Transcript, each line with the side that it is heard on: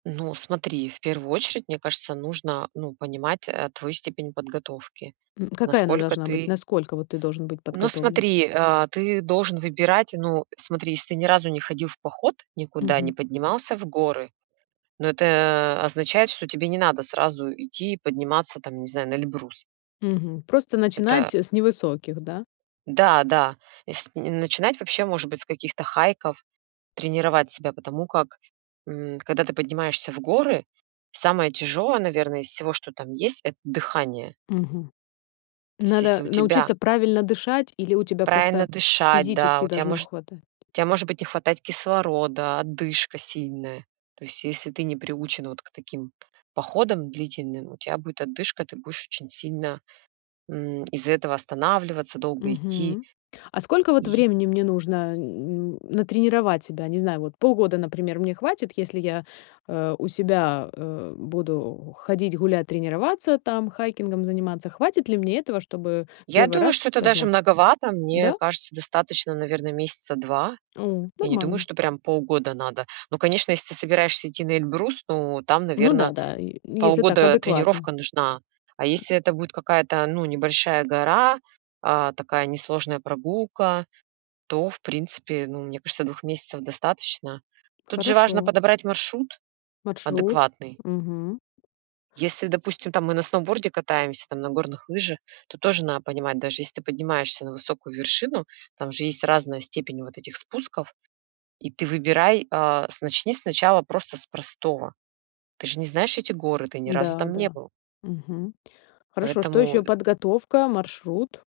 right: Ну, смотри, в первую очередь, мне кажется, нужно, ну, понимать, э, твою степень подготовки,
left: М, какая она
right: насколько
left: должна быть?
right: ты
left: Насколько вот ты должен быть
right: Ну,
left: подготовлен?
right: смотри, а, ты должен выбирать Ну, смотри, если ты ни разу не ходил в поход никуда, не
left: Мгм.
right: поднимался в горы, ну, это означает, что тебе не надо сразу идти подниматься, там, не знаю, на Эльбрус.
left: Мгм, просто
right: Это
left: начинать, э, с невысоких, да?
right: Да, да, есл начинать вообще, может быть, с каких-то хайков, тренировать себя, потому как, м, когда ты поднимаешься в горы, самое тяжёлое, наверное, из всего, что там есть,- это дыхание.
left: Мгм.
right: То есть если
left: Надо
right: у тебя
left: научиться правильно дышать, или у тебя
right: Правильно
left: просто
right: дышать, да,
left: физически
right: у тебя
left: должно
right: может
left: хватать?
right: у тебя может быть не хватать кислорода, одышка сильная. То есть, если ты не приучен вот к таким п походам длительным, у тебя будет одышка, ты будешь очень сильно, м, из-за этого останавливаться, долго идти.
left: Мгм. А сколько вот
right: И
left: времени мне нужно н н натренировать себя? Не знаю, вот полгода, например, мне хватит, если я, э, у себя, э, буду ходить, гулять, тренироваться там, хайкингом заниматься. Хватит ли мне этого, чтобы
right: Я
left: 1
right: думаю,
left: раз
right: что это даже
left: подняться?
right: многовато. Мне
left: Да?
right: кажется, достаточно, наверное, месяца 2.
left: У,
right: Я не думаю,
left: нормально.
right: что прям полгода надо. Но, конечно, если ты собираешься идти на Эльбрус, ну, там,
left: Ну да,
right: наверно,
left: да, э, если так
right: полгода
left: адекватно.
right: тренировка нужна. А если это будет какая-то, ну, небольшая гора, а, такая несложная прогулка, то, в принципе, ну, мне кажется, 2 месяцев достаточно. Тут же важно
left: Хорошо.
right: подобрать маршрут
left: Маршрут.
right: адекватный.
left: Мгм.
right: Если, допустим, там, мы на сноуборде катаемся, там, на горных лыжах, то тоже на понимать, даже если ты поднимаешься на высокую вершину, там же есть разная степень вот этих спусков, и ты выбирай, а, с начни сначала просто с простого. Ты же не знаешь эти горы, ты ни разу
left: Да,
right: там не
left: да.
right: был.
left: Мгм. Хорошо, что
right: Поэтому
left: еще?
right: э
left: Подготовка, маршрут?